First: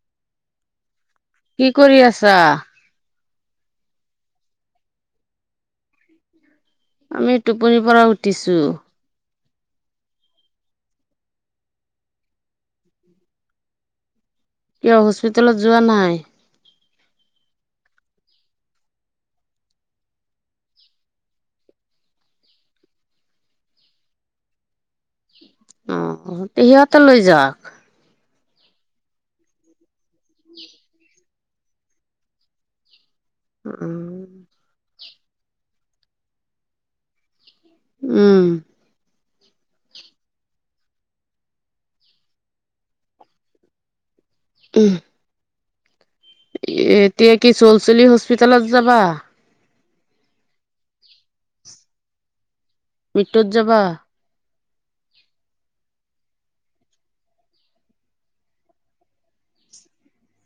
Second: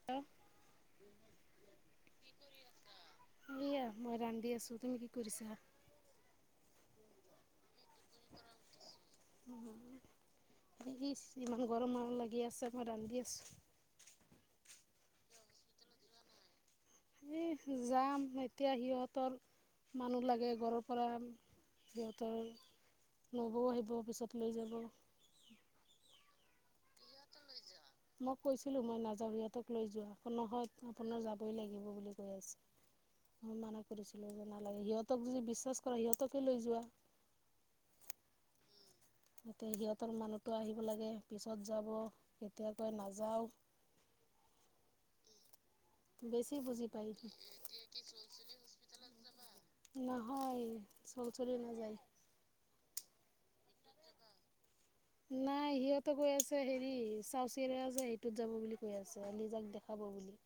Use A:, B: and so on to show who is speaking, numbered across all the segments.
A: [inaudible]
B: কি কৰি আছা?
A: এইয়া মই ৰান্ধি আছোঁ, তুমি কি কৰিছা?
B: আমি টোপনিৰ পৰা উঠিছোঁ।
A: ইছ ইমান গৰম আৰু লাগি আছে মই ৰান্ধি আছোঁ।
B: কিয় হস্পিতালত যোৱা নাই?
A: এই যাম, এতিয়া সিহঁতৰ মানুহ লাগে ঘৰৰ পৰা। সিহঁতৰ নবৌ আহিব, পিছত লৈ যাব।
B: উম।
A: মই কৈছিলোঁ, মই নাযাওঁ সিহঁতক লৈ যোৱা নহয়, আপোনাৰ যা বই লাগিব বুলি কৈ আছে, মই মানা
B: উম,
A: কৰিছিলোঁ যে নালাগে। সিহঁত তক যদি বিশ্বাস কৰা, সিহঁতকে লৈ যোৱা।
B: উমঁ!
A: এতিয়া সিহঁতৰ মানুহতো আহিব লাগে পিছত যাব কেতিয়াবা নাযাওঁ। [inaudible]
B: উমঁ!
A: বেছি বুজি
B: এ
A: পায়
B: এতিয়া কি চলচলি হস্পিতলত যাবা।
A: নহয় চল চলি নাযায়।
B: মৃত্যুত যাবা।
A: নাই সিহঁতে কৈ আছে হেৰি চাউচি ৰ আছে সেইটোত যাব বুলি কৈ আছে লিজাক দেখাব বুলি।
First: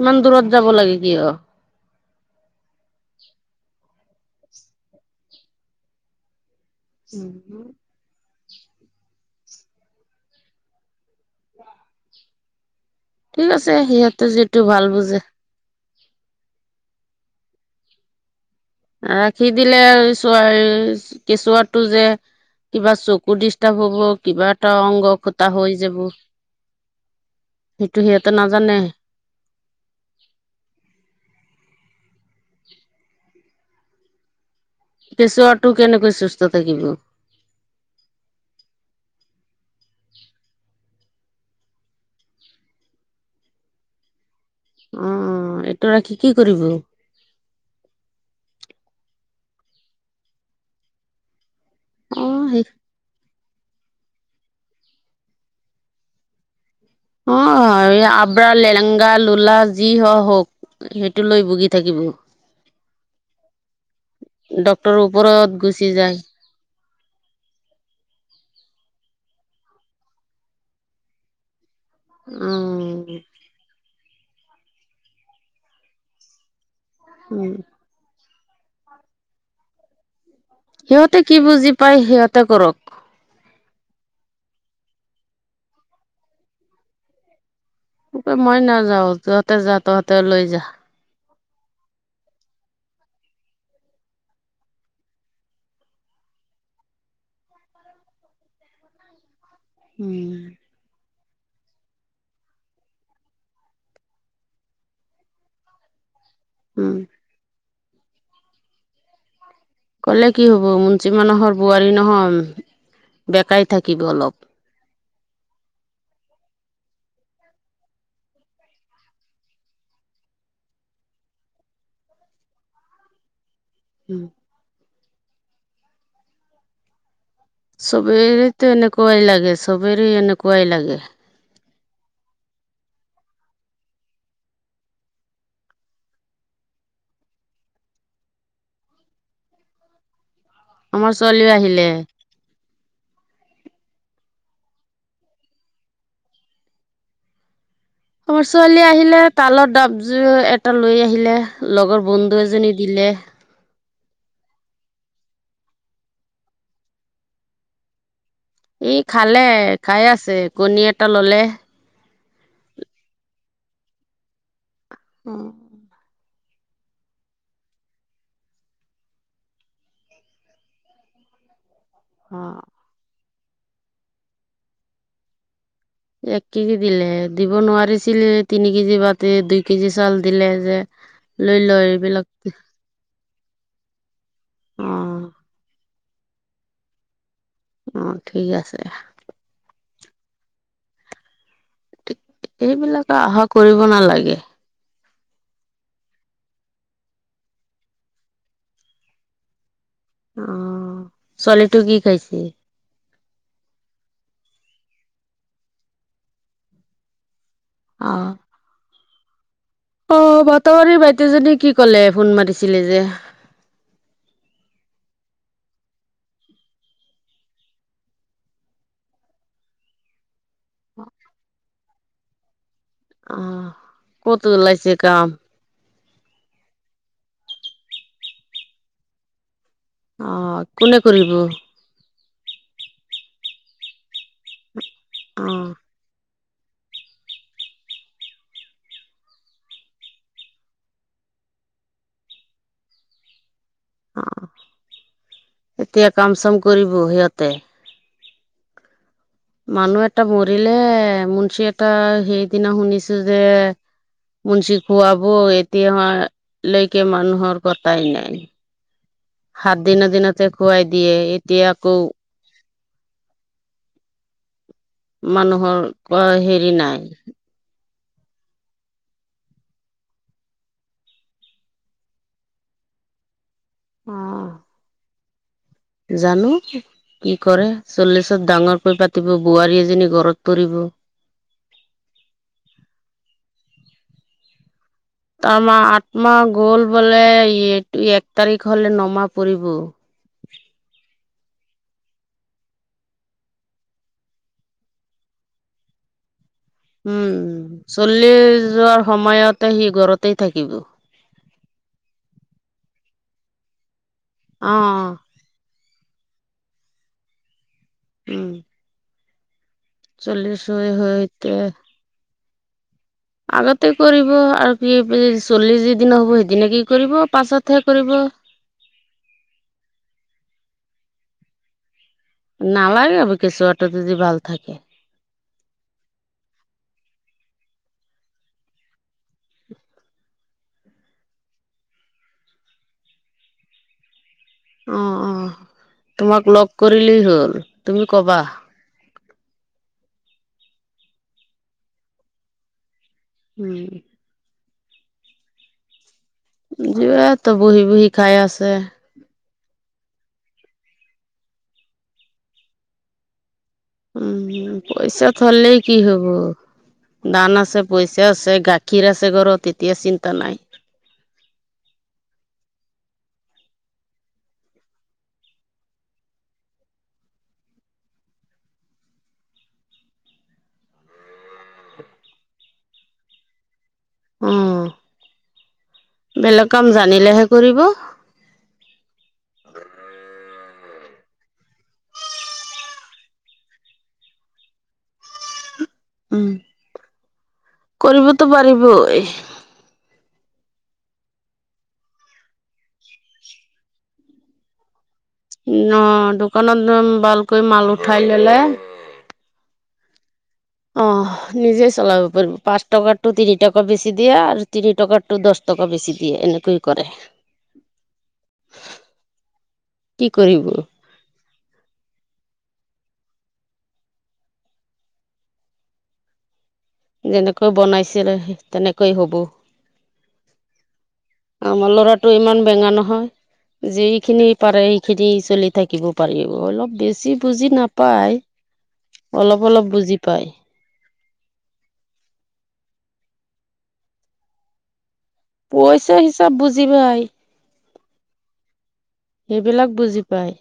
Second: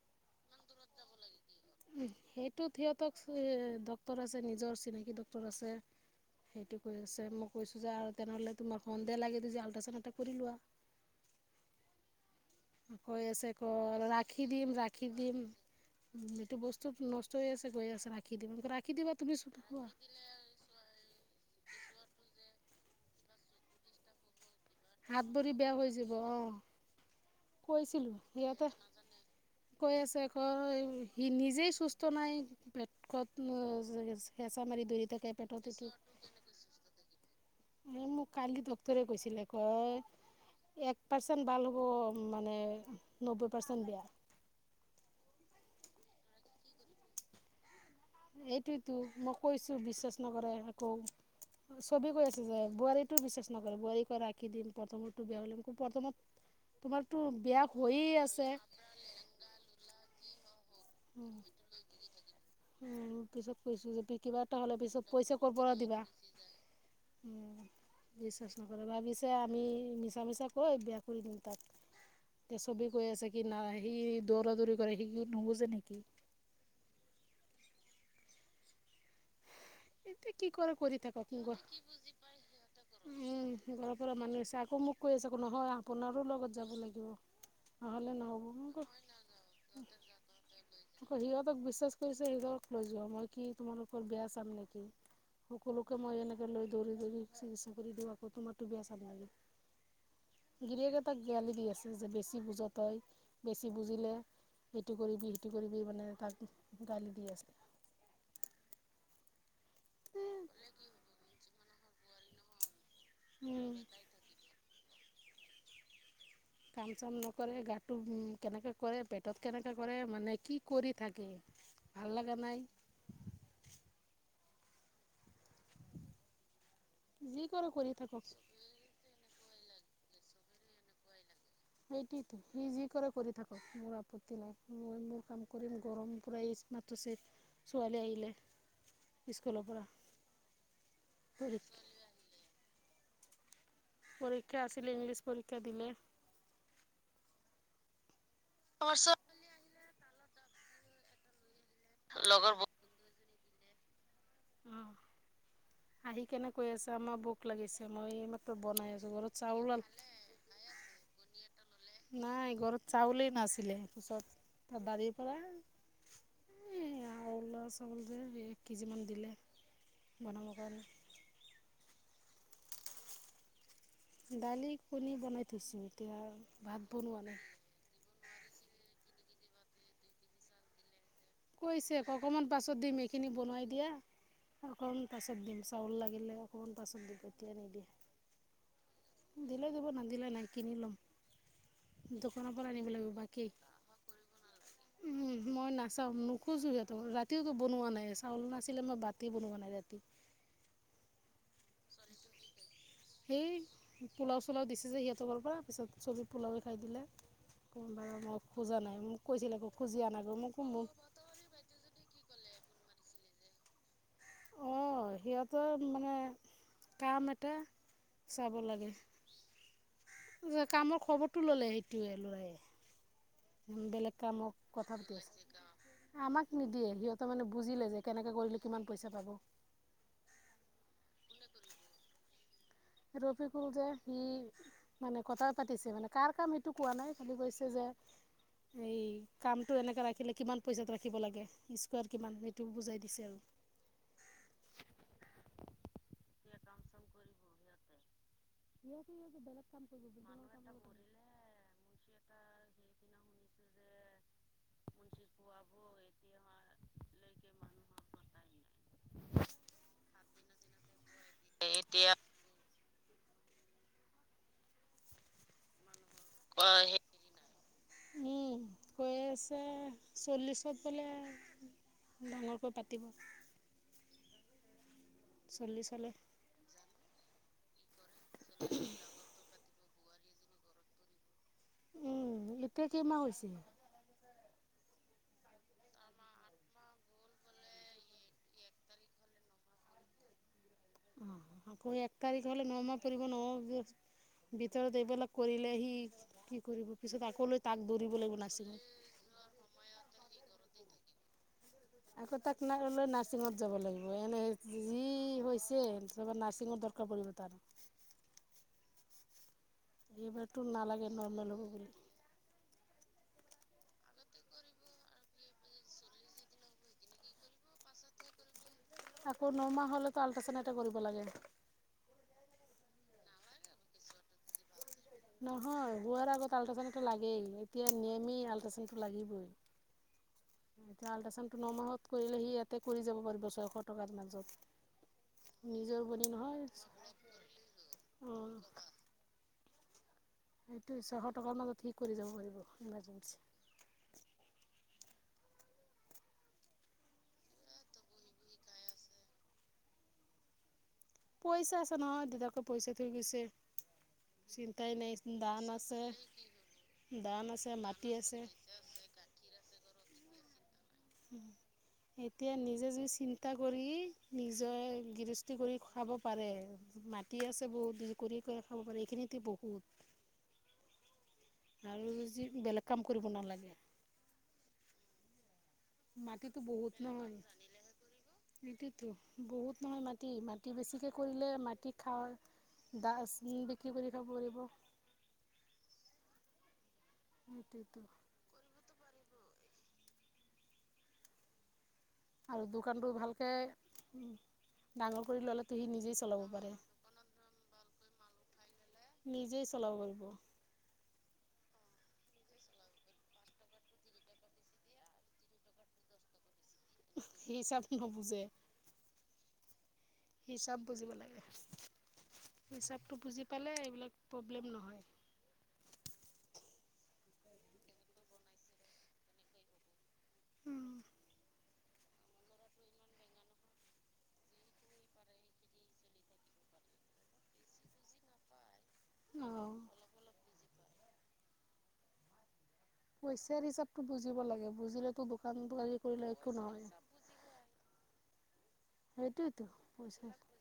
B: ইমান
A: ইমান
B: লাগে
A: দূৰত যাব
B: কিয়?
A: লাগিব নেকি? উমঁ সেইটো সিহঁতক ডক্টৰ আছে নিজৰ চিনাকি ডক্টৰ আছে। সেইটো কৈ আছে মই কৈছোঁ যে আৰু তেনেহ'লে তোমাক সন্দেহ লাগে যদি আল্ট্ৰাচাউণ্ড এটা কৰি লোৱা। কৈ আছে
B: ঠিক
A: ক
B: সিহঁতে
A: ৰাখি
B: যিটো
A: দিম
B: ভাল
A: ৰাখি
B: বুজে।
A: দিম। উমঁ এইটো বস্তু নষ্ট হৈ আছে গৈ আছে ৰাখি দিম লাখ।
B: ৰাখী দিলে আৰু চোৱাচ কেঁচুৱাটো যে কিবা চকু ডিষ্টাব হ'ব কিবাত-
A: হাত ভৰি বেয়া হৈ যাব আহ
B: সেইটো
A: কৈছিলো
B: সিহঁতে নাজানে।
A: সিহঁতে- কৈ আছে আক সি নিজেই সুস্থ নাই পেটত নো কত হেঁচা মাৰি ধৰি থাকে পেটত ইতো।
B: কষ্ট থাকিব
A: এই মোক কালি ডক্টৰে কৈছিলে কয়। এক পাৰ্চেণ্ট ভাল হ'ব মানে নব্বৈ পাৰ্চেণ্ট বেয়া।
B: উমঁ এইটো ৰাখি কি কৰিব।
A: এইটোৱতো মই কৈছোঁ বিশ্বাস নকৰে আকৌ। চবে
B: অ
A: কৈ আছে যে
B: সেই
A: বোৱাৰীটো বিশ্বাস নকৰে বোৱাৰী পৰা ৰাখি দিম প্ৰথমতো বিয়া হ'লে প্ৰথমত তোমাৰতো বেয়া
B: অঁ
A: হৈয়ে আছে
B: আব্ৰা লেলেংগা লোলা যি হ হওঁক।
A: উমঁ পিছত কৈছোঁ যে। কি কিবা এটা হ'লে
B: ডক্তৰৰ
A: পিছত পইচা
B: ওপৰত
A: ক'ৰ পৰা
B: গুচি
A: দিবা।
B: যায়
A: বিশ্বাস নকৰে ভাবিছে আমি মিছা মিছা কৈ বেয়া কৰি দিম তাত।
B: উ
A: এতিয়া চবে কৈ আছে কি সি দৌৰা দৌৰি কৰে সি নুবুজে নেকি?
B: উমঁ।
A: এতিয়া কি কৰে কৰি থাকক কি বুজি পাই সিহঁতে। উমঁ ঘৰৰ পৰা মানুহ আছে আকৌ মোক কৈ আছে নহয় আপোনাৰো লগত যাব লাগিব। নহ'লে নহ'ব
B: মই
A: মোক
B: নাযাও তহঁতে যা
A: মই নাজানো সিহঁতে জাৱ তই
B: তহঁতে লৈ যা
A: গৈ দিবি। আকৌ সিহঁতক বিশ্বাস কৰিছে সিহঁতক লৈ যোৱা মই কি তোমাৰোকৰ বেয়া চাম নেকি। সকলোকে মই এনেকে লৈ দৌৰি দৌৰি চিকিৎসা কৰি দিওঁ আকৌ তোমাৰতো বেয়া চাম নেকি।
B: উমঁ!
A: গিৰিয়েকে তাক গালি দি আছে যে বেছি বুজ তই বেছি বুজিলে সেইটো কৰিবি সেইটো কৰিবি মানে তাক
B: উম
A: গালি দি আছে।
B: ক'লে কি হ'ব যি মানুহৰ বোৱাৰী নহয় বেকাই থাকিব অলপ।
A: কাম চাম নকৰে গাটো উ কেনেকে কৰে পেটত কেনেকে কৰে মানে কি কৰি থাকে। ভাল লগা নাই।
B: উমঁ!
A: যি কৰে কৰি থাকক ওম।
B: ভয় লাগে চবেৰে এনে কুৱাই লাগে।
A: সেইটোৱেটো সি যি কৰে কৰি থাকক মোৰ আপত্তি নাই মই মোৰ কাম কৰিম গৰম পুৰা ইচমাত তুছে ছোৱালী আহিলে স্কুলৰ পৰা
B: আমাৰ ছোৱালী আহিলে।
A: পৰীক্ষা আছিলে ইংলিছ পৰীক্ষা দিলে।
B: আমাৰ ছোৱালী আহিলে তালত ডাব জোৰ এটা লৈ আহিলে লগৰ বন্ধু এজনীৰ দিলে
A: অ আহি কেনে কৈ আছে আমাৰ বোক লাগিছে মই এ
B: ই খালে খাই আছে কণী এটা ল'লে
A: নাই ঘৰত চাউলেই নাছিলে পিছত তাৰ বাৰীৰ পৰা
B: অ
A: এই আৰু লছ হয় গ'ল যে এক কেজিমান দিলে বনাবৰ কাৰণে।
B: অ
A: দালি কণী বনাই থৈছোঁ। এতিয়া
B: এক কেজি
A: ভাত
B: দিলে
A: বনোৱা নাই
B: দিব নোৱাৰিছিল তিনি কেজি বাতি দুই কেজি চাউল দিলে যে লৈ ল
A: কৈছে
B: এইবিলাক
A: অকণমান পাছত দিম এইখিনি বোনোৱাই দিয়া
B: অ
A: অকণমান পাছত দিম। চাউল লাগিলে অকণমান পাছত দিব এতিয়া নিদিয়ে।
B: অঁ ঠিক আছে দিয়া।
A: দিলে দিব না দিলে নাই কিনি লম। দোকানৰ পৰা আনিব
B: এইবিলাক
A: লাগিব
B: আশা
A: বাকী
B: কৰিব নালাগে
A: মই নাচাওঁ নোখোজো সিহঁতক ৰাতিওতো বনোৱা নাই চাউল নাছিলে মই বাতে বনোৱা নাই ৰাতি।
B: অ ছোৱালীটো কি খাইছে?
A: সেই পোলাও চোলাও দিছে যে সিহঁতৰ ঘৰৰ পৰা পিছত চবে পোলাওয়ে খাই দিলে।
B: অ
A: কোনোবাৰে মই খোজা নাই মোক কৈছিলে আকৌ খোজি আনা গই মোক কো
B: তে যদি কি ক'লে ফোন মাৰিছিলে যে
A: অ সিহঁতৰ মানে কাম এটা চাব লাগে। যে কামৰ খবৰটো ল'লে সেইটোয়ে ল'ৰাই
B: অ
A: বেলেগ
B: ক'ত
A: কামক
B: ওলাইছে
A: কথা পাতি
B: কাম
A: আছিল সেইকাৰণে আমাক নিদিয়ে সিহঁতৰ মানে বুজিলে যে কেনেকৈ কৰিলে কিমান পইচা পাব।
B: অ কোনে কৰিব?
A: ৰফিফুল যে সি মানে কথা পাতিছে মানে তাৰ কাম এইটো কোৱা নাই খালি কৈছে যে এই কামটো এনেকা ৰাখিলে কিমান পইচাত ৰাখিব লাগে স্কাৰ কিমান সেইটো বুজাই দিছে আৰু
B: অ এতিয়া কাম চাম কৰিব সিহঁতে
A: কি কি বা [unintelligible]
B: মানুহ এটা মৰিলে মুঞ্চী এটা সেইদিনা শুনিছোঁ যে মুঞ্চি খোৱাবৌ এতিয়া লৈকে মানুহৰ কথাই নাই সাত দিনৰ দিনতে খুৱাই দিয়ে এতিয়া আকৌ মানুহৰ আক হেৰি নাই।
A: উম কৈ আছে চল্লিশত বোলে ডাঙৰকৈ পাতিব।
B: অ
A: চল্লি
B: জানোঁ কি কৰে চল্লিছত ডাঙৰকৈ পাতিব বোৱাৰী এজনী ঘৰত পৰিব।
A: উম এতিয়া কেইমাহ হৈছে?
B: তাৰ মাহ আত্মা গ'ল বোলে এইটো এক তাৰিখ হ'লে নমাহ পৰিব।
A: অ আকৌ এক তাৰিখ হ'লে নমাহ পৰিব ন [unintelligible] ভিতৰত এইবিলাক কৰিলেহি কি কৰিব পিছত আকৌ‌
B: উম
A: লৈ তাক দৌৰিব
B: চলি
A: লাগিব নাছিল।
B: যোৱাৰ সময়তে সি ঘৰতেই থাকিব।
A: আকৌ তাক ন লৈ নাৰছিঙত যাব লাগিব এনে
B: অ
A: যি হৈছে। তব নাৰছিংৰ দৰকাৰ পব তাৰ।
B: উম চল্লিশ
A: এইবাৰটো
B: হৈ
A: নালাগে নৰ্মেল
B: হৈতে
A: হ'ব বুলি।
B: আগতে কৰিব আৰু কি চল্লিছ য দিন হ' সেইদিন কি কৰিব পাঁচতে কৰিব।
A: আকৌ নমাহ হ'লেতো আল্ট্ৰাছাউণ এটা কৰিব লাগে।
B: নালাগে কেঁচুৱা এটা যদি ভাল থাকে।
A: নহয় বোৱাৰ আগত আল্ট্ৰাচাউডটো লাগেই এতিয়া নিয়মেই আল্ট্ৰাচাউনটো লাগিবই। [unintelligible] এতিয়া আল্ট্ৰাচাউণ্ডটো ন মাহত কৰিলে সি ইয়াতে কৰি যাব পাৰিব ছয়শ টকাৰ
B: অ অ
A: মাজত নিজৰ বুলি
B: তোমাক লগ
A: নহয়
B: কৰিলেই হ'ল তুমি কবা
A: আহ সেইটো ছশ টকাৰ মাজত কসি কৰি যাব পাৰিব ইমাৰ্জেঞ্চি
B: উম য তো বহি বহি খাই আছে।
A: পইচা আছে নহয় দেউতাকে পইচা থৈ গৈছে।
B: উম
A: চিন্তাই
B: পইচা
A: নাই দান
B: থলে কি
A: আছে
B: হব। দান আছে পইচা আছে গাখীৰ, আছে ঘৰত তেতিয়া চিন্তা নাই।
A: [unintelligible] এতিয়া নিজে য চিন্তা কৰি নিজে গৃহস্থী কৰি খুৱাব পাৰে মাট দি আছে বহুত দি কৰি কৰি খাব পাৰে এইখিনিতে বহুত আৰু যি বেলেগ কাম কৰিব নালাগে
B: অ
A: মাটিতো
B: বেলেগ কাম জানিলেহে কৰিব।
A: সতিতো বহুত নহয় মাটি -মাটি বেছিকে কৰিলে মাটি খাওঁ। দাচ বিক্ৰী কৰি খাব পাৰিব।
B: উম
A: সেইটোৱেতো
B: কৰিবতো পাৰিব এই
A: আৰু দোকানটো ভালকে
B: অ
A: পাৰে
B: দোকানত ভালকৈ মাল উঠাই ললে।
A: নিজেই চলাব পাৰিব।
B: অ নিজেই চলাব পাৰিব পাঁচ, টকা টো তিনি টকা বেছি দিয়া আৰু তিনি টকা। টো দহ টকা বেছি দিয়ে এনেকৈ কৰে
A: হিচাপ নুবুজে
B: কি কৰিব
A: হিচাব বুজিব লাগে। হিচাপটো বুজি পালে এইবিলাক প্ৰব্লেম নহয়।
B: যেনেকৈ বনাইছিল তেনেকৈ হ'ব।
A: উম
B: আমাৰ ল'ৰাটো ইমান বেঙা নহয়। যিখিনি পাৰে সেইখিনি চলি থাকিব পাৰিব অলপ বেছি বুজি নাপায়। অলপ-
A: অঁ
B: অলপ বুজি পাই।
A: পইচাৰ হিচাপতটো বুজিব লাগে বুজিলেতো দোকান দাৰী
B: পইচা
A: কৰিলে
B: হিচাপ
A: একো
B: বুজি
A: নহয়।
B: পায়
A: সেইটোৱেইতো
B: সেইবিলাক বুজি
A: পইচা
B: পায়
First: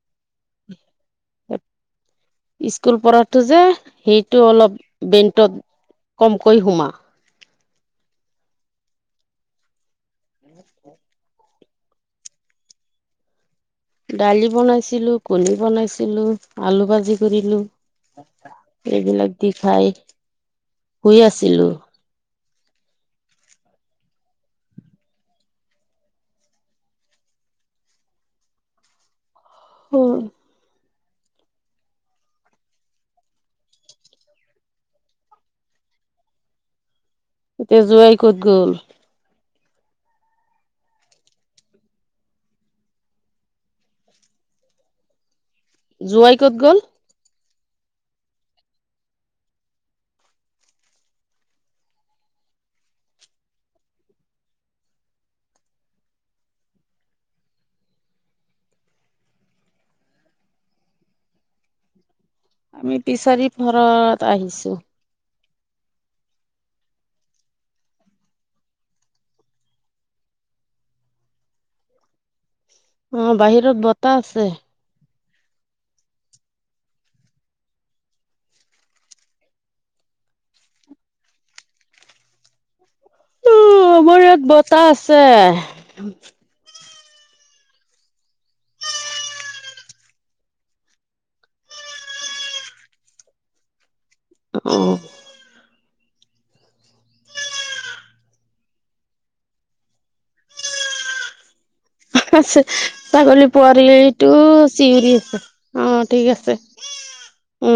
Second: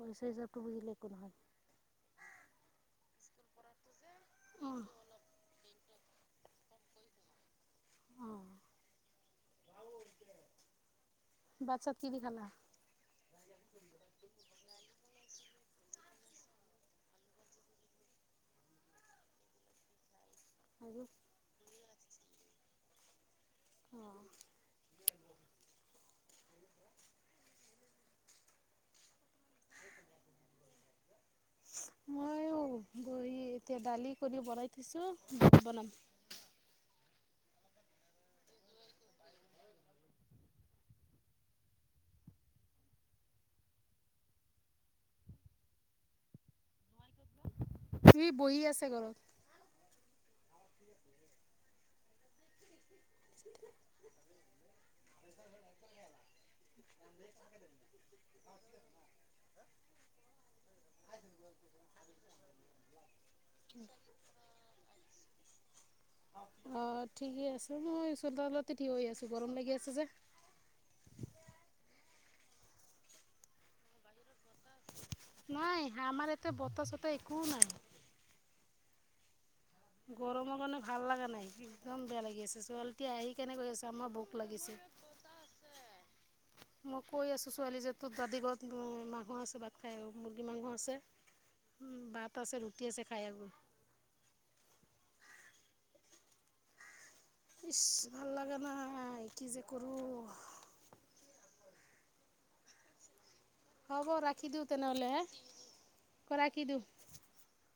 A: পইচা হিচাপটো বুজিলে একো নহয়। [unintelligible]
B: স্কুল পঢ়াতটো যে সেইটো অলপ
A: অঁ
B: বেণ্টত কমকৈ সোমা।
A: অ ভাত, তাছ কি দি খালা?
B: দালি বনাইছিলো কণী বনাইছিলো আলু ভাজি কৰিলো এইবিলাক দি খাই
A: আৰু
B: শুই আছিলো
A: অ
B: হ
A: মই অ ব এতিয়া দালি কৰি বনাই থৈছো বনাম
B: এতিয়া জোৱাই ক'ত গ'ল জোৱাই ক'ত গ'ল
A: সি বহি আছে ঘৰত [inaudible]
B: আমি পিছাৰি ঘৰত আহিছো
A: অ', ঠিকেই আছে মই চতালতে থিঠ হৈ আছো গৰম লাগি আছে যে
B: অ', বাহিৰত বতাহ আছে
A: নাই আমাৰ এতিয়া বতাহ চতাহ একোও নাই গৰমৰ কাৰণে ভাল লাগা নাই একদম বেয়া লাগি আছে চল এতিয়া আহি কেনেকৈ আছে আমাৰ ভোক লাগিছে
B: চ [unintelligible]
A: মই কৈ আছোঁ ছোৱালী যে তোৰ দাদি ঘৰত মাংস আছে ভাত খাই মুৰ্গী মাংস আছে। উ ভাত আছে ৰুটি আছে খাই আক
B: অ',
A: ইচ ভাল লাগে নাই কি যে কৰোঁ
B: ছে ত কল [unintelligible]
A: হ'ব
B: পোৱালিটো
A: ৰাখি দিওঁ তেনেহ'লে
B: চিঞৰি
A: হে
B: আছে অ ঠিক
A: ৰাখি দিওঁ
B: আছে